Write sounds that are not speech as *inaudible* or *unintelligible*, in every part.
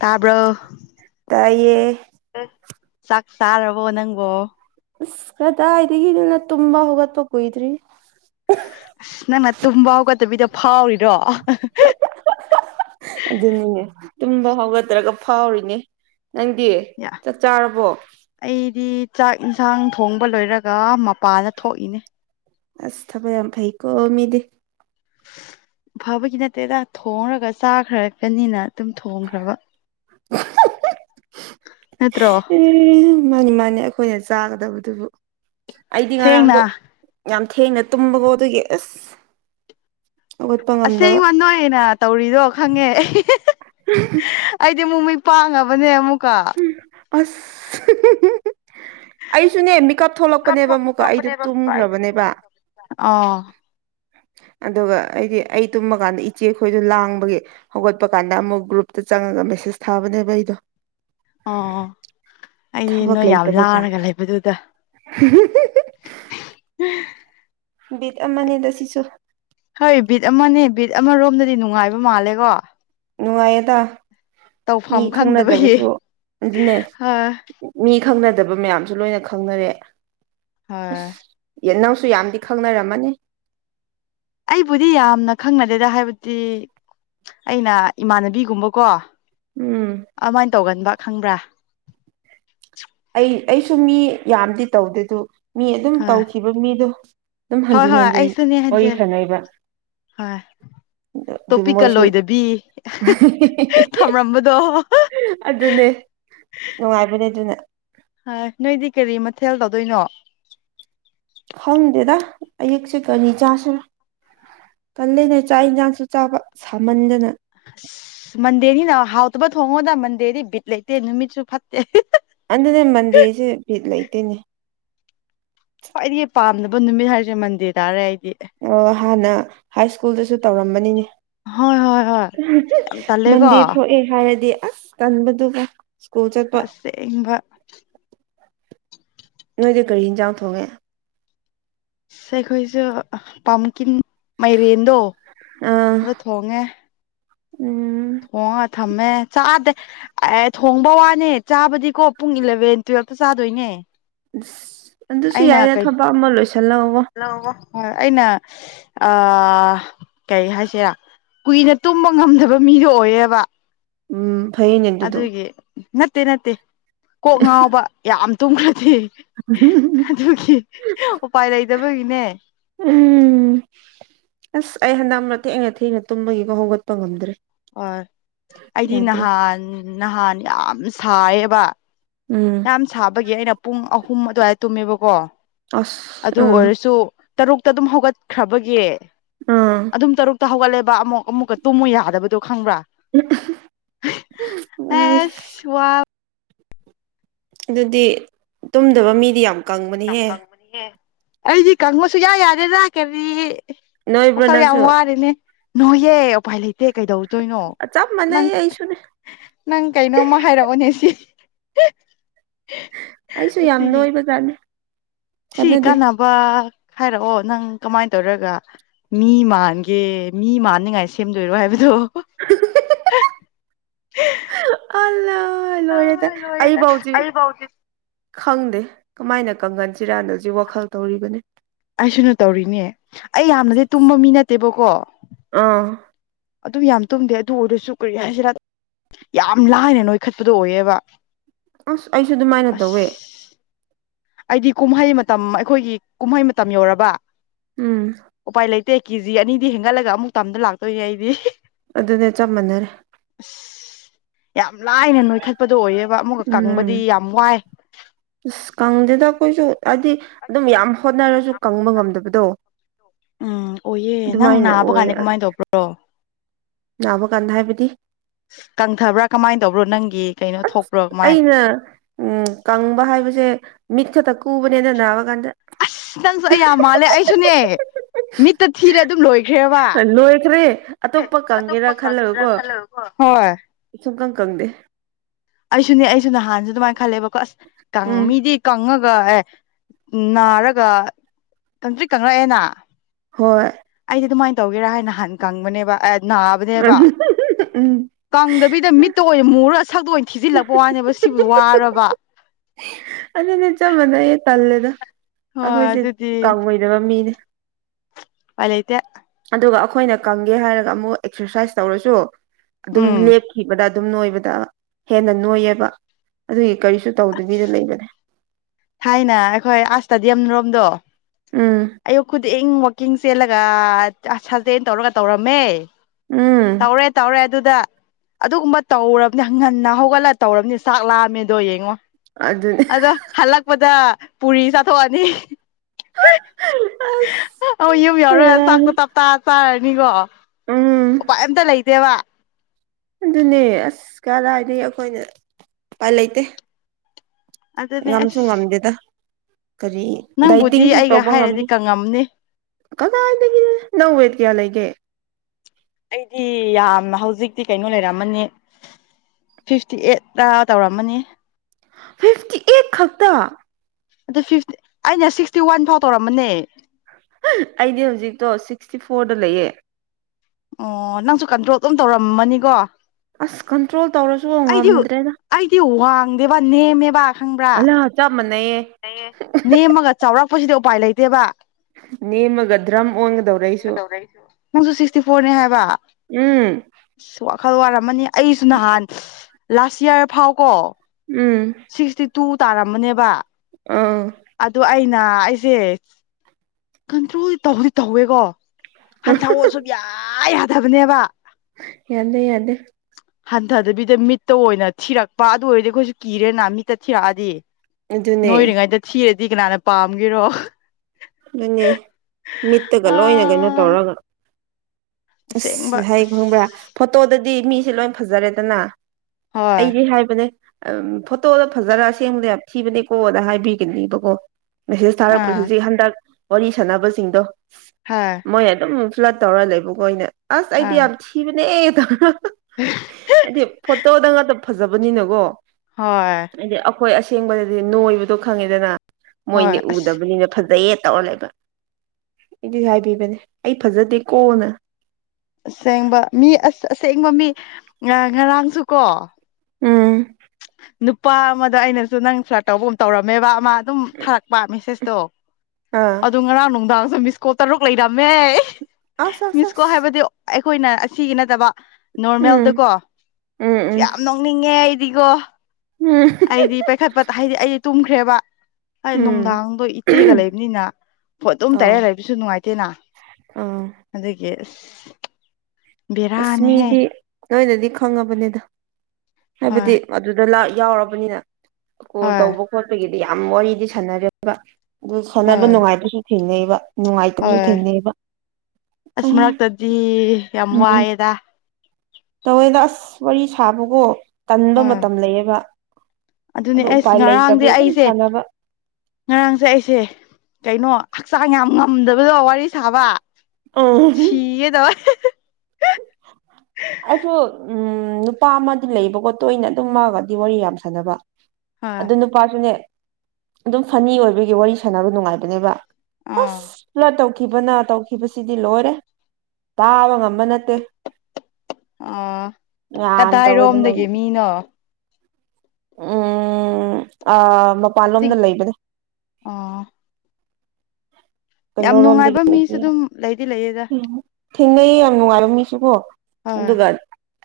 ꯇꯥꯕ꯭ꯔ ꯇꯥꯏꯌꯦ ꯁꯥꯛ ꯁꯥꯔꯕꯣ ꯅꯪꯕꯣ ꯔ꯭ꯔꯗ ꯏꯒ ꯏꯂ ꯇꯨꯝꯕꯥ ꯍꯣꯠꯄꯕꯨꯣꯏꯗ꯭ꯔꯤ ꯑꯁ ꯅꯪꯅ ꯇꯨꯝꯕ ꯍꯧꯒꯠꯇꯕꯤꯗ ꯐꯥꯎꯔꯤꯔꯣ ꯑꯗꯨꯅꯤꯅꯦ ꯇꯨꯝꯕ ꯍꯧꯒꯠꯇ꯭ꯔꯒ ꯐꯥꯎꯔꯤꯅꯦ ꯅꯪꯗꯤ ꯆꯞ ꯆꯥꯔꯕꯣ ꯑꯩꯗꯤ ꯆꯥꯛ ꯏꯟꯁꯥꯡ ꯊꯣꯡꯕ ꯂꯣꯏꯔꯒ ꯃꯄꯥꯥꯟꯅ ꯊꯣꯛꯏꯅꯦ ꯑꯁ ꯊꯕꯩ ꯌꯥꯝ ꯐꯥꯏ ꯀꯣ ꯃꯤꯗꯤ ꯐꯕꯒꯤ ꯅꯠꯇꯦꯗ ꯊꯣꯡꯔꯒ ꯆꯥꯈ꯭ꯔꯀꯅꯤꯅ ꯑꯗꯨꯝ ꯊꯣꯡꯈ꯭ꯔꯕ *unintelligible* ꯅꯠꯇ꯭ꯔꯣ *inaudible* ꯎ ꯃꯥꯅꯤ ꯃꯥꯅꯤ ꯑꯩꯈꯣꯏꯅ ꯆꯥꯒꯗꯕꯗꯨꯕꯨ ꯑꯩꯗꯤ ꯉꯔꯥꯡꯗꯣ ꯊꯦꯡꯅ ꯌꯥꯝ ꯊꯦꯡꯅ ꯇꯨꯝꯕ ꯐꯣ ꯑꯗꯨꯒꯤ ꯑꯁ ꯍꯧꯒꯠꯄ ꯉꯝꯗꯕ ꯑꯁꯦꯡꯕ ꯅꯣꯏ ꯑꯩꯅ ꯇꯧꯔꯤꯗꯣ ꯈꯪꯉꯦ ꯑꯩ ꯑꯩꯗꯤ ꯑꯃꯨꯛꯩ ꯄꯥꯡꯉꯕꯅꯦ ꯑꯃꯨꯛꯀ ꯑꯁ *inaudible* ꯑꯩꯁꯨꯅꯦ ꯃꯤꯀꯞ ꯊꯣꯛꯂꯛꯄꯅꯦꯕ ꯑꯃꯨꯛꯀ ꯑꯩꯗꯨ ꯀꯞꯊꯣꯛꯂꯛꯄꯅꯦꯕ ꯇꯨꯝꯈ꯭ꯔꯕꯅꯦꯕ ꯑꯥ *inaudible* *unintelligible* *inaudible* ꯑꯗꯨꯒ ꯑꯩꯗꯤ ꯑꯩ ꯇꯨꯝꯕꯀꯥꯟꯗ ꯏꯆꯦꯈꯣꯏꯗ ꯂꯥꯡꯕꯒꯤ ꯍꯧꯒꯠꯄ ꯀꯥꯟꯗ ꯑꯃꯨꯛ ꯒ꯭ꯔꯨꯞꯇ ꯆꯪꯉꯒ ꯂꯩ ꯃꯦꯁꯦꯁ ꯊꯥꯕꯅꯦꯕ ꯑꯩꯗꯣ ꯑꯣ ꯑꯩ ꯊꯕꯛ ꯅꯣꯏ ꯌꯥꯝ ꯂꯩꯇꯕ ꯆꯥꯡ ꯂꯥꯔꯒ ꯂꯩꯕꯗꯨꯗ *inaudible* ꯕꯤꯠ ꯑꯃꯅꯤꯗ ꯁꯤꯁꯨ ꯍꯣꯏ ꯕꯤꯠ ꯑꯃꯅꯦ ꯕꯤꯠ ꯑꯃꯔꯣꯝꯗꯗꯤ ꯅꯨꯡꯉꯥꯏꯕ ꯃꯥꯜꯂꯦꯀꯣ ꯅꯨꯡꯉꯥꯏꯌꯦꯗ ꯃꯤ ꯇꯧꯐꯝ ꯈꯪꯗꯕꯒꯤ ꯈꯪꯅꯗꯕꯁꯨ ꯑꯗꯨꯅꯦ ꯍꯣꯏ ꯃꯤ ꯈꯪꯅꯗꯕ ꯃꯌꯥꯝꯁꯨ ꯂꯣꯏꯅ ꯈꯪꯅꯔꯦ ꯍꯣꯌ ꯁꯨ ꯌꯥꯝꯗꯤ ꯈꯪꯅꯔꯝꯃꯅꯤ ꯑꯩꯕꯨꯗꯤ ꯌꯥꯝꯅ ꯈꯪꯅꯗꯦꯗ ꯍꯥꯏꯕꯗꯤ ꯑꯩꯅ ꯏꯃꯥꯟꯅꯕꯤꯒꯨꯝꯕꯀꯣ ꯎꯝ ꯑꯃꯥꯏꯅ ꯇꯧꯒꯟꯕ ꯈꯪꯕ꯭ꯔꯥ ꯑꯩ ꯑꯩꯁꯨ ꯃꯤ ꯌꯥꯝꯗꯤ ꯇꯧꯗꯦꯗꯨ ꯃꯤ ꯑꯗꯨꯝ ꯍꯣꯏ ꯇꯧꯈꯤꯕ ꯃꯤꯗꯣ ꯑꯗꯨꯝ ꯍꯣꯏ ꯍꯟꯖꯤꯟ ꯍꯟꯖꯤꯟ ꯋꯥꯔꯤ ꯁꯥꯅꯩꯕ ꯋꯥ ꯇꯣꯄꯤꯛꯀ ꯃꯣꯏꯁꯨ ꯂꯣꯏꯗꯕꯤ ꯊꯝꯔꯝꯕꯗꯣ ꯑꯗꯨꯅꯦ ꯅꯨꯡꯉꯥꯏꯕꯅꯦ ꯑꯗꯨꯅ ꯑ ꯅꯣꯏꯗꯤ ꯀꯔꯤ ꯃꯊꯦꯜ ꯇꯧꯗꯣꯏꯅꯣ ꯈꯪꯗꯦꯗ ꯑꯌꯨꯛꯁꯦ ꯀꯔꯤ ꯆꯥꯁꯤꯔ ꯀꯜꯂꯤꯅꯦ ꯆꯥꯛ ꯏꯟꯖꯥꯡꯁꯨ ꯆꯥꯕ ꯁꯥꯃꯟꯗꯅ ꯑꯁ ꯃꯟꯗꯦꯅꯤꯅ ꯍꯥꯎꯇꯕ ꯊꯣꯡꯉꯣꯗ ꯃꯟꯗꯦꯗꯤ ꯕꯤꯠ ꯂꯩꯇꯦ ꯅꯨꯃꯤꯠꯁꯨ ꯐꯠꯇꯦ ꯑꯍꯤ ꯍꯤ ꯑꯗꯨꯅꯦ ꯃꯟꯗꯦꯁꯦ ꯕꯤꯠ ꯂꯩꯇꯦꯅꯦ ꯑꯗꯣ ꯅꯨꯃꯤꯠ ꯍꯥꯏꯁꯦ ꯃꯟꯗꯦ ꯇꯥꯔꯦ ꯑꯩꯗꯤ ꯑ ꯍꯥꯟꯅ ꯍꯥꯏ ꯁ꯭ꯀꯨꯜꯗꯁꯨ ꯇꯧꯔꯝꯕꯅꯤꯅꯦ ꯍꯣꯏ ꯍꯣꯏ ꯍꯣꯏ ꯌꯥꯝ ꯇꯜꯂꯦꯀꯣ ꯃꯟꯗꯤꯔ ꯊꯣꯛꯑꯦ ꯍꯥꯏꯔꯗꯤ ꯑꯁ ꯇꯟꯕꯗꯨꯒ ꯁ꯭ꯀꯨꯜ ꯆꯠꯄ ꯑꯁꯦꯡꯕ ꯅꯣꯏꯗꯤ ꯀꯔꯤ ꯏꯟꯖꯥꯡ ꯊꯣꯡꯉꯦ ꯁꯩꯈꯣꯏꯁꯨ ꯄꯝꯀꯤꯟ ꯃꯥꯏꯔꯦꯟꯗꯣ ꯑꯥ ꯑꯗꯨ ꯊꯣꯡꯉꯦ ꯎꯝ ꯊꯣꯡꯉꯥ ꯊꯝꯃꯦ ꯆꯥꯗꯦ ꯑꯦ ꯊꯣꯡꯕ ꯋꯥꯅꯦ ꯆꯥꯕꯗꯤꯀꯣ ꯄꯨꯡ ꯏꯂꯚꯦꯟ ꯇꯨꯋꯦꯜꯞꯇ ꯆꯥꯗꯣꯏꯅꯦ ꯑꯁ ꯑꯗꯨꯁꯨ ꯑꯩꯅ ꯌꯥꯏꯗ ꯀꯩ ꯊꯕꯛ ꯑꯃ ꯂꯣꯏꯁꯤꯜꯂꯒꯀꯣ ꯂꯧꯕ ꯑꯩꯅ ꯁ ꯑ ꯀꯩ ꯍꯥꯏꯁꯤꯔꯥ ꯀꯨꯏꯅ ꯇꯨꯝꯕ ꯉꯝꯗꯕ ꯃꯤꯗꯣ ꯑꯣꯏꯌꯦꯕ ꯎꯝ ꯐꯩꯌꯦꯅꯦ ꯗꯨꯗꯨ ꯑꯗꯨꯒꯤ ꯅꯠꯇꯦ ꯅꯠꯇꯦ ꯀꯣꯛ ꯉꯥꯎꯕ ꯌꯥꯝ ꯇꯨꯝꯈ꯭ꯔꯦ ꯊꯤ ꯑꯗꯨꯒꯤ ꯎꯄꯥꯏ ꯂꯩꯇꯕꯒꯤꯅꯦ ꯎꯝ ꯑꯁ ꯑꯩ ꯍꯟꯗꯝꯃ ꯊꯦꯡꯅ ꯊꯦꯡꯅ ꯇꯨꯝꯕꯒꯤꯀꯣ ꯍꯧꯒꯠꯄ ꯉꯝꯗ꯭ꯔꯦ ꯑꯣꯏ ꯑꯩꯗꯤ ꯌꯥꯗ꯭ꯔꯦ ꯅꯍꯥꯟ ꯅꯍꯥꯟ ꯌꯥꯝ ꯁꯥꯏꯌꯦꯕ ꯎꯝ ꯌꯥꯝ ꯁꯥꯕꯒꯤ ꯑꯩꯅ ꯄꯨꯡ ꯑꯍꯨꯝ ꯑꯗꯨꯋꯥꯏ ꯇꯨꯝꯃꯦꯕꯀꯣ ꯑꯁ ꯑꯗꯨ ꯎꯝ ꯑꯣꯏꯔꯁꯨ ꯇꯔꯨꯛꯇ ꯑꯗꯨꯝ ꯍꯧꯒꯠꯈ꯭ꯔꯕꯒꯤ ꯎꯝ ꯑꯗꯨꯝ ꯇꯔꯨꯛ ꯇ ꯍꯧꯒꯠꯂꯦꯕ ꯑꯃꯨꯛ ꯑꯃꯨꯛꯀ ꯇꯨꯝꯃꯨ ꯌꯥꯗꯕꯗꯣ ꯈꯪꯕ꯭ꯔꯥ ꯍꯤ ꯑꯁ ꯍꯩꯁ ꯋꯥ ꯑꯗꯨꯗꯤ ꯇꯨꯝꯗꯕ ꯃꯤꯗꯤ ꯌꯥꯝ ꯌꯥꯝ ꯀꯪꯕꯅꯤꯍꯦ ꯀꯪꯕꯅꯤꯍꯦ ꯑꯩꯗꯤ ꯀꯪꯉꯨ ꯁꯨꯌꯥ ꯌꯥꯗꯦꯗ ꯀꯔꯤ ꯅꯣꯏꯕ꯭ꯔꯣ ꯋꯥꯈꯜ ꯅꯪꯁꯨ ꯌꯥꯝ ꯋꯥꯔꯦꯅꯦ ꯅꯣꯏꯌꯦ ꯎꯄꯥꯏ ꯂꯩ ꯗꯦ ꯀꯩꯗꯧꯗꯣꯏꯅꯣ ꯆꯞ ꯃꯥꯟꯅꯩ ꯅꯪ ꯑꯩꯁꯨꯅꯦ ꯅꯪ ꯀꯩꯅꯣꯝꯃ ꯍꯥꯏꯔꯛꯑꯣꯅꯦ ꯁꯤ ꯑꯩꯁꯨ ꯌꯥꯝ ꯑꯁꯤꯒꯤ ꯅꯣꯏꯕ ꯖꯥꯠꯅꯤ ꯁꯤ ꯀꯥꯟꯅꯕ ꯍꯥꯏꯔꯛꯑꯣ ꯅꯪ ꯀꯃꯥꯏ ꯇꯧꯔꯒ ꯃꯤ ꯃꯥꯟꯒꯦ ꯃꯤ ꯃꯥꯟꯅꯤꯉꯥꯏ ꯁꯦꯝꯗꯣꯏꯔꯣ ꯍꯥꯏꯕꯗꯣ ꯑꯜꯂꯥ ꯍꯣꯏ ꯑ ꯂꯣꯏꯔꯦꯗ ꯑꯩ ꯂꯣꯏꯔꯦꯗ ꯐꯥꯎꯖꯤ ꯑꯩꯕꯧꯗꯤ ꯈꯪꯗꯦ ꯀꯃꯥꯏꯅ ꯀꯪꯒꯟꯁꯤꯔꯥꯅꯣꯖꯤꯛ ꯋꯥꯈꯜ ꯇꯧꯔꯤꯕꯅꯤ ꯑꯩꯁꯨꯅ ꯇꯧꯔꯤꯅꯦ ꯑꯩ ꯌꯥꯝꯅꯗꯤ ꯇꯨꯝꯕ ꯃꯤ ꯅꯠꯇꯦꯕꯀꯣ ꯑꯥ ꯑꯗꯨꯝ ꯌꯥꯝ ꯇꯨꯝꯗꯦ ꯑꯗꯨ ꯑꯣꯏꯔꯁꯨ ꯀꯔꯤ ꯍꯥꯏꯁꯤꯔꯥ ꯌꯥꯝ ꯂꯥꯏꯅ ꯅꯣꯏꯈꯠꯄꯗꯣ ꯑꯣꯏꯌꯦꯦꯕ ꯑꯁ ꯑꯩꯁꯨ ꯑꯗꯨꯃꯥꯏꯅ ꯇꯧꯋꯦ ꯑꯩꯗꯤ ꯀꯨꯝꯍꯩ ꯃꯇꯝ ꯑꯩꯈꯣꯏꯒꯤ ꯀꯨꯝꯍꯩ ꯃꯇꯝ ꯌꯧꯔꯕ ꯎꯝ ꯇꯦꯛ ꯀꯦꯖꯤ ꯑꯅꯤꯗꯤ ꯍꯦꯟꯒꯠꯂꯒ ꯑꯃꯨꯛ ꯇꯝꯗ ꯂꯥꯛꯇꯣꯏꯅꯦ ꯑꯩꯗꯤ ꯑꯗꯨꯅꯦ ꯆꯞ ꯃꯥꯟꯅꯔꯦ ꯌꯥꯝ ꯂꯥꯏꯅ ꯅꯣꯏꯈꯠꯄꯗꯣ ꯑꯣꯏꯌꯦꯦꯕ ꯑꯃꯨꯛꯒ ꯀꯪꯕꯗꯤ ꯌꯥꯝ ꯋꯥꯏ ꯑꯁ ꯀꯪꯗꯦꯗ ꯑꯩꯈꯣꯏꯁꯨ ꯍꯥꯏꯗꯤ ꯑꯗꯨꯝ ꯌꯥꯝ ꯍꯣꯠꯅꯔꯁꯨ ꯀꯪꯕ ꯉꯝꯗꯕꯗꯣ ꯎꯝ ꯑꯣꯏꯌꯦ ꯅꯪ ꯑꯗꯨꯃꯥꯏꯅ ꯅꯥꯕ ꯑꯣꯏꯌꯦ ꯀꯥꯟꯗ ꯑꯁ ꯀꯃꯥꯏꯅ ꯇꯧꯕ꯭ꯔꯣ ꯅꯥꯕ ꯀꯥꯟꯗ ꯍꯥꯏꯕꯗꯤ ꯀꯪꯊꯕ꯭ꯔꯥ ꯀꯃꯥꯏꯅ ꯇꯧꯕ꯭ꯔꯣ ꯅꯪꯒꯤ ꯀꯩꯅꯣ ꯑꯁ ꯊꯣꯛꯄ꯭ꯔꯣ ꯀꯃꯥꯏ ꯑꯩꯅ ꯎ ꯀꯪꯕ ꯍꯥꯏꯕꯁꯦ ꯃꯤꯠ ꯃ ꯇ ꯀꯨꯕꯅꯤꯅꯅꯅꯥꯑꯒꯥꯟꯗ ꯑꯁ ꯅꯪꯁꯨ ꯑꯩ ꯌꯥꯝ ꯃꯥꯜꯂꯦ ꯑꯩꯁꯨꯅꯦ ꯃꯤꯠꯇ ꯊꯤꯔꯦ ꯑꯗꯨꯝ ꯂꯣꯏꯈ꯭ꯔꯦꯕ ꯂꯣꯏꯈ꯭ꯔꯦ ꯑꯇꯣꯞꯄ ꯀꯪꯒꯦꯔꯥ ꯑꯇꯣꯞꯄ ꯀꯪꯒꯦꯔꯥ ꯈꯜꯂꯨꯔꯀꯣ ꯍꯣꯏ ꯈꯜꯂꯒꯀꯣꯨꯡꯀꯪ ꯀꯪꯗꯦ ꯑꯩꯁꯨꯅꯦ ꯑꯩꯁꯨ ꯅꯍꯥꯟꯁꯨ ꯑꯗꯨꯃꯥꯏꯅ ꯈꯜꯂꯦꯕꯀꯣ ꯑꯁ ꯎꯝ ꯃꯤꯗꯤ ꯀꯪꯉꯒ ꯑꯦ ꯅꯥꯔꯒ ꯀꯪꯇ꯭ꯔꯤꯠ ꯀꯉꯛꯑꯦꯅ ꯍꯣꯏ ꯇꯧꯒꯦꯔꯥ ꯍꯥꯏꯅ ꯍꯥꯟ ꯀꯪꯕꯅꯦꯕ ꯑꯦ ꯅꯥꯕꯅꯦꯕ ꯎꯝ ꯀꯪꯗꯕꯤꯗ ꯃꯤꯠꯇ ꯑꯣꯏ ꯃꯨꯔ ꯁꯛꯇꯣꯏꯏꯅꯤ ꯊꯤꯖꯤꯜꯂꯛꯄ ꯋꯥꯅꯦꯕ ꯁꯤꯕꯨ ꯋꯥꯔꯕ ꯑꯗꯨꯗ ꯅ ꯆ ꯃꯅ ꯌꯦ ꯆꯜꯂꯦꯗ ꯍꯣꯏ ꯑꯩꯈꯣꯏꯁꯦ ꯑꯗꯨꯗꯤ ꯀꯥꯎꯉꯣꯏꯗꯕ ꯃꯤꯅꯦ ꯎꯄꯥꯏ ꯂꯩꯇꯦ ꯑꯗꯨꯒ ꯑꯩꯈꯣꯏꯅ ꯀꯪꯒꯦ ꯍꯥꯏꯔꯒ ꯑꯃꯨꯛ ꯑꯦꯛꯁꯔꯁꯥꯏꯁ ꯇꯧꯔꯁꯨ ꯑꯗꯨꯝ ꯎꯝ ꯂꯦꯞꯈꯤꯕꯗ ꯑꯗꯨꯝ ꯅꯣꯏꯕꯗ ꯍꯦꯟꯅ ꯅꯣꯏꯌꯦꯕ ꯑꯗꯨꯒꯤ ꯀꯔꯤꯁꯨ ꯇꯧꯗꯕꯤꯗ ꯂꯩꯕꯅꯦ ꯊꯥꯏꯅ ꯑꯩꯈꯣꯏ ꯑꯁꯇꯗꯤꯌꯝ ꯔꯣꯝꯗꯣ ꯎꯝ ꯑꯌꯨꯛ ꯈꯨꯗꯤꯡ ꯋꯥꯛꯀꯤꯡ ꯆꯦꯜꯂꯒ ꯁꯥꯖꯦꯟ ꯇꯧꯔꯒ ꯇꯧꯔꯝꯃꯦ ꯎꯝ ꯇꯧ꯭ꯔꯦ ꯇꯧꯔꯦ ꯑꯗꯨ ꯑꯗꯨꯗ ꯑꯗꯨꯒꯨꯝꯕ ꯇꯧꯔꯕꯅꯤ ꯉꯟꯅ ꯍꯧꯒꯠꯂꯒ ꯇꯧꯔꯕꯅꯤꯅꯦ ꯆꯥꯛ ꯂꯥꯛꯑꯝꯃꯦꯗꯣ ꯌꯦꯡꯉꯣ ꯑꯗꯨꯅꯦ ꯑꯗꯣ ꯍꯜꯂꯛꯄꯗ ꯄꯨꯔꯤ ꯆꯥꯊꯣꯛꯑꯅꯤ ꯑꯁ ꯑꯣ ꯌꯨꯝ ꯌꯥꯎꯔ ꯕꯦꯔꯥꯅꯤ ꯆꯥꯛꯄꯣ ꯇꯞꯇꯥ ꯆꯥꯔꯅꯤꯀꯣ ꯎꯝ ꯎꯄꯥꯏ ꯑꯝꯇ ꯂꯩꯇꯦꯕ ꯑꯗꯨꯅꯦ ꯑꯁ ꯀꯗꯥꯏꯗꯒꯤ ꯑꯩꯈꯣꯏꯅ ꯎꯄꯥꯏꯜ ꯂꯩꯇꯦ ꯑꯗꯨꯅꯦ ꯉꯝꯁꯨꯨ ꯑꯁ ꯉꯝꯗꯦꯗ ꯀꯔꯤ ꯅꯪꯕꯨꯗꯤ ꯗꯥꯏꯇꯤꯡꯁꯨ ꯑꯩꯒ ꯇꯧꯕ ꯍꯥꯏꯔꯗꯤ ꯉꯝꯗꯦ ꯀꯪꯉꯝꯅꯤ ꯀꯗꯥꯏꯗꯒꯤ ꯅꯧꯋꯦꯠ ꯀꯌꯥ ꯂꯩꯒꯦ ꯑꯩꯗꯤ ꯌꯥꯝ ꯍꯧꯖꯤꯛꯇꯤ ꯀꯩꯅꯣ ꯂꯩꯔꯝꯃꯅꯤ ꯐꯤꯐꯇꯤ ꯑꯩꯠꯇ ꯇꯧꯔꯝꯃꯅꯤ ꯐꯤꯐꯇꯤ ꯑꯩꯠ ꯈꯛꯇ ꯑꯗꯨ ꯐꯤꯇꯤ ꯑꯩꯅ ꯁꯤꯛꯁꯇꯤ ꯋꯥꯟ ꯐꯥꯎ ꯇꯧꯔꯝꯃꯅꯦ ꯑꯩꯗꯤ ꯍꯧꯖꯤꯛꯇꯣ ꯁꯤꯛꯁꯇꯤ ꯐꯣꯔꯗ ꯂꯩꯌꯦꯦ ꯑꯣ ꯅꯪꯁꯨ ꯀꯟꯇ꯭ꯔꯣꯜ ꯑꯗꯨꯝ ꯇꯧꯔꯝꯃꯅꯤꯀꯣ ꯑꯁ ꯀꯟꯇ꯭ꯔꯣꯜ ꯇꯧꯔꯁꯨ ꯉꯝꯗ꯭ꯔꯦꯗ ꯈꯪꯗꯦꯕ ꯅꯦꯝꯃꯦꯕ ꯈꯪꯕ꯭ꯔꯥ ꯑꯂꯥ ꯆꯞ ꯃꯥꯟꯅꯩꯌꯦ ꯅꯦꯝꯃꯒ ꯆꯥꯎꯔꯛꯄꯁꯤꯗꯤ ꯎꯄꯥꯏ ꯂꯩꯇꯦꯕ ꯅꯦꯝꯃꯒ ꯗ꯭ꯔꯝ ꯑꯣꯟꯒꯗꯧꯔꯦ ꯑꯩꯁꯨ ꯁꯨ ꯁꯤꯇ ꯐꯣꯔꯅꯦ ꯍꯥꯏꯕ ꯎꯝ ꯑ ꯋꯥꯈꯜ ꯋꯥꯔꯝꯃꯅꯤ ꯑꯩꯁꯨ ꯅꯍꯥꯟ ꯂꯥꯁ ꯏꯌꯥꯔ ꯐꯥꯎ ꯀꯣ ꯎꯝ ꯁꯤꯛꯁꯇꯤ ꯇꯨ ꯇꯥꯔꯝꯕꯅꯦꯕ ꯑꯥ ꯅ ꯑꯩꯁꯦ ꯀꯟꯇ꯭ꯔꯣꯜ ꯇꯧꯗꯤ ꯇꯧꯋꯦꯀꯣ ꯍꯟꯊꯁꯨꯨꯝ ꯌꯥ ꯌꯥꯗꯕꯅꯦꯕ ꯌꯥꯗꯦ ꯌꯥꯗꯦ ꯇꯟꯊꯗꯕꯤꯗ ꯃꯤꯠꯇ ꯑꯣꯏꯅ ꯊꯤꯔꯛꯄ ꯑꯗꯨ ꯑꯣꯏꯔꯗꯤ ꯑꯩꯈꯣꯏꯁꯨ ꯀꯤꯔꯦꯅ ꯃꯤꯠꯇ ꯊꯤꯔꯛꯑꯗꯤ ꯑꯗꯨꯅꯦ ꯅꯣꯏꯔꯤꯉꯩꯗ ꯊꯤꯔꯗꯤ ꯀꯅꯥꯅ ꯄꯥꯝꯒꯦꯔꯣ ꯑꯗꯨꯅꯦ ꯃꯤꯠꯇꯒ ꯂꯣꯏꯅ ꯀꯩꯅꯣ ꯑꯥ ꯇꯧꯔꯒ ꯑꯁꯦꯡꯕ ꯑꯁ ꯍꯥꯏ ꯈꯪꯕ꯭ꯔꯥ ꯑꯁ ꯐꯣꯇꯣꯗꯗꯤ ꯃꯤꯁꯦ ꯂꯣꯏ ꯐꯖꯔꯦꯗꯅ ꯍꯣꯏ ꯑꯩꯁꯦ ꯍꯥꯏꯕꯅꯦ ꯎ ꯐꯣꯇꯣꯗꯣ ꯐꯖꯔ ꯑꯁꯦꯡꯕꯗ ꯌꯥꯝ ꯊꯤꯕꯅꯦꯀꯣꯅ ꯍꯥꯏꯕꯤꯒꯅꯦꯕꯀꯣ ꯃꯦꯁꯦꯁ ꯊꯥꯔꯛꯄꯁꯨ ꯑꯥ ꯍꯧꯖꯤꯛ ꯍꯟꯗꯛ ꯋꯥꯔꯤ ꯁꯥꯟꯅꯕꯁꯤꯡꯗꯣ ꯍꯣꯏ ꯃꯣꯏ ꯑꯗꯨꯝ ꯐ꯭ꯂꯠ ꯇꯧꯔ ꯂꯩꯕꯈꯣꯅꯦ ꯑꯁ ꯑꯩꯗꯤ ꯑꯥ ꯌꯥꯝ ꯊꯤꯕꯅꯦ ꯍꯥꯏꯗꯤ ꯐꯣꯇꯣꯗ ꯉꯥꯛꯇ ꯐꯖꯕꯅꯤꯅꯀꯣ ꯍꯣꯏ *inaudible* ꯍꯥꯏꯗꯤ ꯑꯩꯈꯣꯏ ꯑꯁꯦꯡꯕꯗꯗꯤ ꯅꯣꯏꯕꯗꯣ ꯈꯪꯉꯦꯗꯅ ꯃꯣꯏꯗꯤ ꯍꯣꯏ ꯑꯁ ꯎꯗꯕꯅꯤꯅ ꯐꯖꯩ ꯇꯧꯔꯂꯦꯕ ꯑꯩꯗꯤ ꯍꯥꯏꯕꯤꯕꯅꯦ ꯑꯩ ꯐꯖꯗꯦ ꯀꯣꯅ ꯑꯁꯦꯡꯕ ꯃꯤ ꯑꯁ ꯑꯁꯦꯡꯕ ꯃꯤ ꯉꯔꯥꯡꯁꯨꯀꯣ ꯎꯝ *inaudible* ꯅꯨꯄꯥ ꯑꯃꯗ ꯑꯩꯅꯁꯨ ꯅꯪ ꯐ꯭ꯂꯥꯠ ꯇꯧꯕ ꯑꯃ ꯇꯧꯔꯝꯃꯦꯕ ꯑꯃ ꯑꯗꯨꯝ ꯊꯥꯔꯛꯄ ꯃꯦꯁꯦꯖꯇꯣ ꯑꯥ ꯑꯗꯨ ꯉꯔꯥꯡ ꯅꯨꯡꯗꯥꯡ ꯑ ꯃꯤꯁꯀꯣ ꯇꯔꯨꯛ ꯂꯩꯔꯝꯃꯦ ꯑꯁ ꯑꯁ ꯃꯤꯁꯀꯣ ꯑꯁ ꯍꯥꯏꯕꯗꯤ ꯑꯩꯈꯣꯏꯅ ꯑꯁꯤꯒꯤ ꯅꯠꯇꯕ ꯎꯝ ꯅꯣꯔꯃꯦꯜꯗꯀꯣ ꯎꯝ ꯌꯥꯝ ꯅꯣꯛꯅꯤꯡꯉꯦ ꯑꯩꯗꯤꯀꯣ ꯎꯝ ꯑꯩꯗꯤ ꯄꯥꯏꯈꯠꯄꯗ ꯍꯥꯏꯗꯤ ꯑꯩꯗꯤ ꯇꯨꯝꯈ꯭ꯔꯦꯕ ꯑꯩ ꯎꯝ ꯅꯨꯡꯗꯥꯡꯗꯣ ꯏꯆꯦꯒ ꯎꯝ ꯂꯩꯕꯅꯤꯅ ꯄꯣꯠꯇ ꯑꯗꯨꯝ ꯇꯥꯏꯔ ꯑꯣ ꯂꯩꯕꯁꯨ ꯅꯨꯡꯉꯥꯏꯇꯦꯅ ꯑꯣ ꯑꯗꯒꯤ ꯑꯁ ꯃꯤꯗꯤ ꯂꯣꯏꯅꯗꯤ ꯈꯪꯉꯕꯅꯦꯗ ꯍꯣꯏ ꯍꯥꯏꯕꯗꯤ ꯑꯗꯨꯗ ꯂꯥꯛꯏ ꯌꯥꯎꯔꯕꯅꯤꯅ ꯀꯣꯜ ꯍꯣꯏ ꯇꯧꯕ ꯈꯣꯠꯄꯒꯤꯗꯤ ꯌꯥꯝ ꯋꯥꯔꯤꯗꯤ ꯁꯥꯟꯅꯔꯦꯕ ꯑꯗꯨ ꯁꯥꯟꯅꯕ ꯍꯣꯏ ꯅꯨꯡꯉꯥꯏꯕꯁꯨ ꯊꯦꯡꯅꯩꯕ ꯅꯨꯡꯉꯥꯏꯇꯕꯁꯨ ꯍꯣꯏ ꯊꯦꯡꯅꯩꯕ ꯑꯁ ꯑꯌꯥ ꯃꯔꯛꯇꯗꯤ ꯌꯥꯝ ꯎꯝ ꯋꯥꯏꯑꯦꯗ ꯇꯧꯋꯦꯗ ꯑꯁ ꯋꯥꯔꯤ ꯁꯥꯕꯀꯣ ꯀꯟꯕ ꯍꯣꯏ ꯃꯇꯝ ꯂꯩꯌꯦꯕ ꯑꯗꯨꯅꯦ ꯑꯗꯣ ꯑꯁ ꯎꯄꯥꯏ ꯉꯔꯥꯡꯗꯤ ꯂꯩꯇꯕꯩ ꯑꯗꯨꯝ ꯑꯩꯁꯦ ꯁꯥꯟꯅꯕ ꯉꯔꯥꯡꯁꯦ ꯑꯩꯁꯦ ꯀꯩꯅꯣ ꯍꯛꯆꯥꯡ ꯌꯥꯝ ꯉꯝꯗꯕꯗꯣ ꯋꯥꯔꯤ ꯁꯥꯕ ꯎꯝ ꯁꯤꯒꯦꯗꯧꯕ ꯑꯩꯁꯨ ꯎꯝ ꯅꯨꯄꯥ ꯑꯃꯗꯤ ꯂꯩꯕ ꯈꯣ ꯇꯣꯏꯅ ꯑꯗꯨꯝ ꯃꯥꯑꯒꯗꯤ ꯋꯥꯔꯤ ꯌꯥꯝ ꯁꯥꯟꯅꯕ ꯍꯣꯏ ꯑꯗꯨ ꯅꯨꯄꯥꯁꯨꯅꯦ ꯑꯗꯨꯝ ꯐꯅꯤ ꯑꯣꯏꯕꯒꯤ ꯋꯥꯔꯤ ꯁꯥꯟꯅꯕ ꯅꯨꯡꯉꯥꯏꯕꯅꯦꯕ ꯍꯁ ꯑꯥ ꯂꯇꯧꯀꯤ ꯈꯤꯕꯅ ꯇꯧꯈꯤꯕꯁꯤꯗꯤ ꯂꯣꯏꯔꯦ ꯇꯥꯕ ꯉꯝꯕ ꯅꯠꯇꯦ ꯑꯥ ꯑ ꯇ ꯑꯣꯏꯗꯨ ꯃ ꯀꯗꯥꯏꯔꯣꯝꯗꯒꯤ ꯃꯤꯅꯣ ꯎꯝ ꯑ ꯆꯤꯡ ꯃꯄꯥꯟꯂꯣꯝꯗ ꯂꯩꯕꯅꯦ ꯑꯣ ꯌꯥꯝ ꯀꯩꯅꯣꯔꯣꯝꯗꯒꯤ ꯅꯨꯡꯉꯥꯏꯕ ꯃꯤꯁꯨ ꯑꯗꯨꯝ ꯂꯩꯗꯤ ꯂꯩꯌꯦꯗ ꯊꯦꯡꯅꯩꯌꯦ ꯌꯥꯝ ꯅꯨꯡꯉꯥꯏꯔꯝꯃꯤꯁꯨꯀꯣ ꯍꯣꯏ ꯑꯗꯨꯒ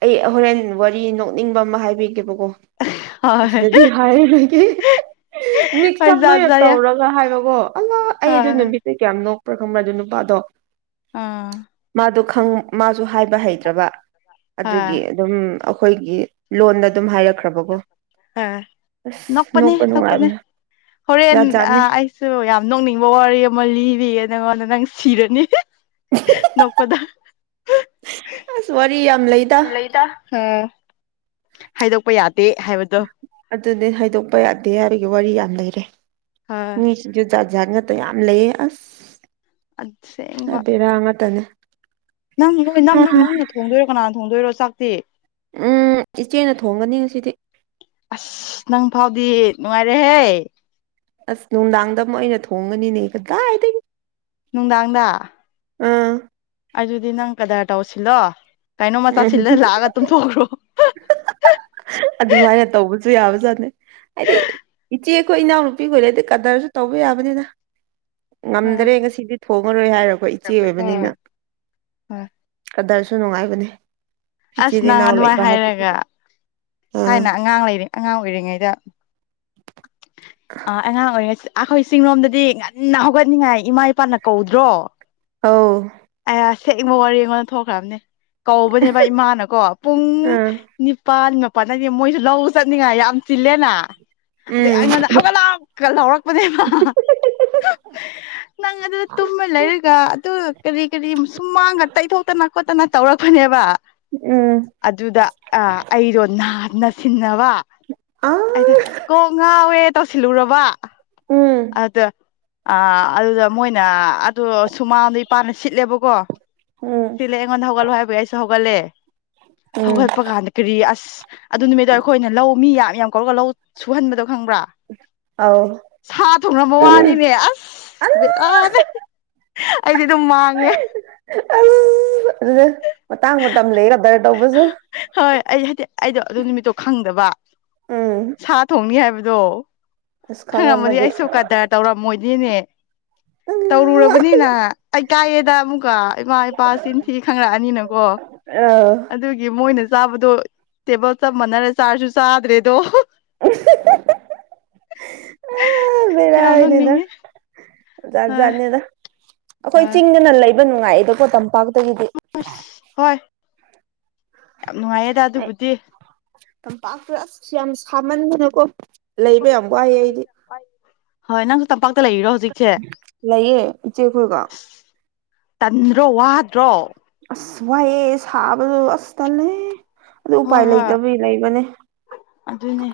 ꯑꯩ ꯍꯣꯔꯦꯟ ꯋꯥꯔꯤ ꯅꯣꯛꯅꯤꯡꯕ ꯑꯃ ꯍꯥꯏꯕꯤꯒꯦꯕ ꯑꯣ ꯍꯣꯏ ꯑꯁꯤꯗꯗꯤ ꯍꯥꯏꯔ ꯅꯣꯏꯒꯤ ꯍꯣꯏ ꯃꯤꯛꯁꯞ ꯖꯥꯠ ꯂꯣꯏꯅ ꯖꯥꯠ ꯌꯥꯝ ꯇꯧꯔꯒ ꯍꯥꯏꯕ ꯑꯣ ꯑꯜꯂꯥ ꯑꯩ ꯍꯣꯏ ꯑꯗꯨ ꯍꯣꯏ ꯅꯨꯃꯤꯠꯇꯨ ꯀꯌꯥꯝ ꯅꯣꯛꯄ꯭ꯔꯥ ꯈꯪꯕ꯭ꯔ ꯑꯗꯨ ꯅꯨꯄꯥꯗꯣ ꯑꯥ ꯃꯥꯁꯨ ꯍꯥꯏꯕ ꯍꯩꯇ꯭ꯔꯕ ꯑꯗꯨꯒꯤ ꯍꯣꯏ ꯑꯗꯨꯝ ꯑꯩꯈꯣꯏꯒꯤ ꯂꯣꯟꯗ ꯑꯗꯨꯝ ꯍꯥꯏꯔꯛꯈ꯭ꯔꯦ ꯣ ꯍꯣꯏ *inaudible* ꯑꯁ ꯅꯣꯛꯄꯅꯦ ꯅꯣꯛꯄ ꯅꯣꯛꯄꯅꯦ ꯅꯨꯡꯉꯥꯏꯕ꯭ꯔꯥ ꯍꯣꯔꯦꯟ ꯑꯩꯁꯨ ꯌꯥꯝ ꯅꯣꯛꯅꯤꯡꯕ ꯋꯥꯔꯤ ꯑꯃ ꯂꯤꯔꯤꯌꯦ ꯅꯉꯣꯟꯗ ꯅꯪ ꯁꯤꯔꯅꯤ ꯅꯣꯛꯄꯗ ꯑꯁ ꯋꯥꯔꯤ ꯌꯥꯝ ꯂꯩꯗ ꯎ ꯍꯥꯏꯗꯣꯛꯄ ꯌꯥꯗꯦ ꯍꯥꯏꯕꯗꯣ ꯑꯗꯨꯅꯦ ꯍꯥꯏꯗꯣꯛꯄ ꯌꯥꯗꯦ ꯍꯥꯏꯕꯒꯤ ꯋꯥꯔꯤ ꯌꯥꯝ ꯂꯩꯔꯦ ꯑ ꯃꯤꯁꯤꯡꯁꯨ ꯑꯣꯖꯥꯠ ꯉꯥꯛꯇ ꯌꯥꯝ ꯂꯩꯌꯦ ꯑꯁ ꯑꯁꯦꯡꯕ ꯍꯥꯏ ꯦꯔꯥ ꯉꯥꯛꯇꯅꯦ ꯅꯪ ꯅꯣꯏ ꯅꯪ ꯅꯪ ꯅꯪꯅ ꯊꯣꯡꯗꯣꯏꯔꯣ ꯀꯅꯥꯅ ꯊꯣꯡꯗꯣꯏꯔꯣ ꯆꯥꯛꯇꯤ ꯎꯝ ꯏꯆꯦꯅ ꯊꯣꯡꯒꯅꯤ ꯉꯁꯤꯗꯤ ꯑꯁ ꯅꯪ ꯐꯥꯎꯗꯤ ꯅꯅꯨꯡꯉꯥꯏꯔꯦ ꯍꯦ ꯑꯁ ꯅꯨꯡꯗꯥꯡꯗ ꯑꯃꯨꯛ ꯑꯩꯅ ꯊꯣꯡꯉꯅꯤꯅꯦ ꯀꯗꯥꯏꯗꯒꯤ ꯅꯨꯡꯗꯥꯡꯗ ꯑꯥ ꯑꯗꯨꯗꯤ ꯅꯪ ꯀꯗꯥꯏ ꯇꯧꯁꯤꯂꯣ ꯀꯩꯅꯣ ꯃꯆꯥ ꯎꯝ ꯁꯤꯜꯂ ꯂꯥꯛꯑꯒ ꯇꯨꯝꯊꯣꯛꯈ꯭ꯔꯣ ꯑꯗꯨ ꯌꯥꯕꯖꯥꯅꯦ ꯍꯥꯏꯗꯤ ꯏꯆꯦ ꯑꯩꯈꯣꯏ ꯏꯅꯥꯎꯅꯨꯄꯤꯈ ꯂꯩꯗꯤ ꯀꯗꯔꯁꯨ ꯇꯧꯕ ꯌꯥꯕꯅꯤꯅ ꯑ ꯉꯝꯗ꯭ꯔꯦ ꯉꯁꯤꯗꯤ ꯊꯣꯡꯉꯔꯣꯏ ꯍꯥꯏꯔꯀꯣ ꯏꯆꯦ ꯑꯣꯏꯕꯅꯤꯅ ꯎꯝ ꯑꯗꯁꯨ ꯁ ꯅꯨꯡꯉꯥꯏꯕꯅꯤ ꯑꯁ ꯅꯪ ꯑꯗꯨꯃꯥꯏ ꯍꯥꯏꯔꯒ ꯑꯥ ꯊꯥꯏꯅ ꯑꯉꯥꯡ ꯂꯩꯔꯤ ꯑꯉꯥꯡ ꯑꯣꯏꯔꯤꯉꯩꯗ ꯑ ꯑꯉꯥꯡ ꯑꯣꯏꯔꯤꯁꯤ ꯑꯩꯈꯣꯏ ꯆꯤꯡꯂꯣꯝꯗꯗꯤ ꯉꯟꯅ ꯍꯧꯒꯠꯅꯤꯡꯉꯥꯏ ꯏꯃꯥ ꯏꯄꯥꯅ ꯀꯧꯗ꯭ꯔꯣ ꯑ ꯁꯦꯛꯦꯡꯅꯤꯡꯕ ꯋꯥꯔꯤꯔꯦꯡꯉꯣꯟꯗ ꯊꯣꯛꯈ꯭ꯔꯕꯅꯦ ꯀꯧꯕꯅꯦꯕ ꯏꯃꯥꯅꯀꯣ ꯄꯨꯡ ꯑꯥ ꯅꯤꯄꯥꯜ ꯐꯅꯗꯤ ꯃꯣꯏꯁꯨ ꯂꯧꯕ ꯆꯠꯅꯤꯡꯉꯥꯏ ꯌꯥꯝ ꯆꯤꯜꯂꯦꯅ ꯑꯗꯨꯗꯩ ꯎꯝ ꯑꯩꯉꯣꯟꯗ ꯍꯧꯒꯠꯂꯀ ꯂꯧꯔꯛꯄꯅꯦꯕ ꯅꯪ ꯑꯗꯨꯗ ꯇꯨꯝꯃ ꯂꯩꯔꯒ ꯑꯗꯨꯒ ꯀꯔꯤ ꯀꯔꯤ ꯁꯨꯝ ꯃꯥꯡꯉ ꯇꯩꯊꯣꯛꯇꯅ ꯈꯣꯠꯇꯅ ꯇꯧꯔꯛꯄꯅꯦꯕ ꯎꯝ ꯑꯗꯨꯗ ꯑꯩꯗꯣ ꯅꯥꯟꯅ ꯁꯤꯟꯅꯕ ꯋꯥ ꯑ ꯍꯥꯏꯗ ꯍꯥꯎꯋꯦ ꯇꯧꯁꯤꯜꯂꯨꯔꯕ ꯎꯝ ꯑꯗ ꯑꯥ ꯑꯗꯨꯗ ꯃꯣꯏꯅ ꯑ ꯁꯨꯃꯥꯡꯗ ꯏꯄꯥꯅ ꯁꯤꯠꯂꯦꯕꯀꯣ ꯎꯝ ꯁꯤꯂ ꯑꯩꯉꯣꯟꯗ ꯍꯧꯒꯠꯂꯣ ꯍꯥꯏꯕꯒꯤ ꯑꯩꯁꯨ ꯍꯧꯒꯠꯂꯦ ꯎꯝ ꯍꯧꯒꯠꯄ ꯀꯥꯟꯗ ꯀꯔꯤ ꯑꯁ ꯑꯗꯨ ꯅꯨꯃꯤꯠꯇ ꯑꯩꯈꯣꯏꯅ ꯂꯧ ꯃꯤ ꯌꯥꯝ ꯌꯥꯝ ꯀꯧꯔꯒ ꯂꯧ ꯁꯨꯍꯟꯕꯗꯣ ꯈꯪꯕ꯭ꯔꯥ ꯑꯧ ꯁꯥ ꯊꯣꯡꯝꯕ ꯋꯥꯅꯤꯅꯦ ꯑꯁ ꯑꯂꯥ ꯕꯦꯔꯥꯅꯦ ꯑꯩꯗꯤ ꯑꯗꯨꯝ ꯃꯥꯡꯉꯦ ꯑꯜ ꯑꯗꯨ ꯃꯇꯥꯡ ꯃꯇꯝ ꯂꯩꯔꯗꯔ ꯍꯣꯏ ꯑꯩ ꯍꯥꯏꯗꯤꯠ ꯑꯩꯗꯣ ꯑꯗꯨ ꯅꯨꯃꯤꯠꯇꯣ ꯈꯪꯗꯕ ꯎꯝ ꯁꯥ ꯊꯣꯡꯅꯤ ꯍꯥꯏꯕꯗꯨ ꯑꯗꯣ ꯑꯁ ꯈꯪꯉꯝꯃꯅꯤ ꯈꯪꯔꯝꯃꯗꯤ ꯑꯩꯁꯨ ꯀꯗꯔ ꯇꯧꯔꯝꯃꯣꯏꯅꯤꯅꯦ ꯑꯂꯥ ꯇꯧꯔꯨꯔꯕꯅꯤꯅ ꯑꯩ ꯀꯥꯏꯑꯗ ꯑꯃꯨꯛꯀ ꯏꯃꯥ ꯏꯄꯥ ꯆꯤꯟꯊꯤ ꯈꯪꯪꯂꯛꯑꯅꯤꯅꯀꯣ ꯑꯥ ꯑ ꯃꯣꯏꯅ ꯆꯥꯕꯗꯣ ꯇꯦꯕꯜ ꯆꯞ ꯃꯥꯟꯅꯔꯦ ꯆꯥꯔꯁꯨ ꯆꯥꯗ꯭ꯔꯦꯗꯣ ꯑꯥ ꯀꯌꯥꯕꯪꯅꯤꯡꯦ ꯑꯣꯖꯥꯠ ꯖꯥꯠꯅꯦꯗ ꯑꯩꯈꯣꯏ ꯍꯣꯏ ꯆꯤꯡꯗꯅ ꯂꯩꯕ ꯅꯨꯡꯉꯥꯏꯌꯦꯗꯀꯣ ꯇꯝꯄꯥꯛꯇ ꯍꯣꯏ ꯌꯥꯝ ꯅꯨꯡꯉꯥꯏꯌꯦꯗ ꯑꯗꯨꯕꯨꯗꯤ ꯑꯝ ꯄꯥ ꯌꯥꯁꯤ ꯌꯥꯝ ꯈꯥꯃꯟꯗꯅꯀꯣ ꯂꯩꯕ ꯌꯥꯝ ꯋꯥꯏ ꯑꯩꯗꯤ ꯍꯣꯏ ꯅꯪꯁꯨ ꯇꯝꯄꯥꯛꯇ ꯂꯩꯔꯤꯔꯣ ꯍꯧꯖꯤꯛꯁꯦ ꯑ ꯂꯩꯌꯦ ꯏꯆꯦꯈꯣꯏꯒ ꯇꯟꯗ꯭ꯔꯣ ꯋꯥꯗ꯭ꯔꯣ ꯑꯁ ꯋꯥꯏꯦꯁ ꯍꯥꯕ ꯑꯁꯇꯥꯂꯦ ꯑꯗꯨ ꯍꯣꯏ ꯎꯄꯥꯏ ꯍꯣꯏ ꯂꯩꯇꯕ ꯂꯩꯕꯅꯤ ꯑꯗꯨꯅꯦ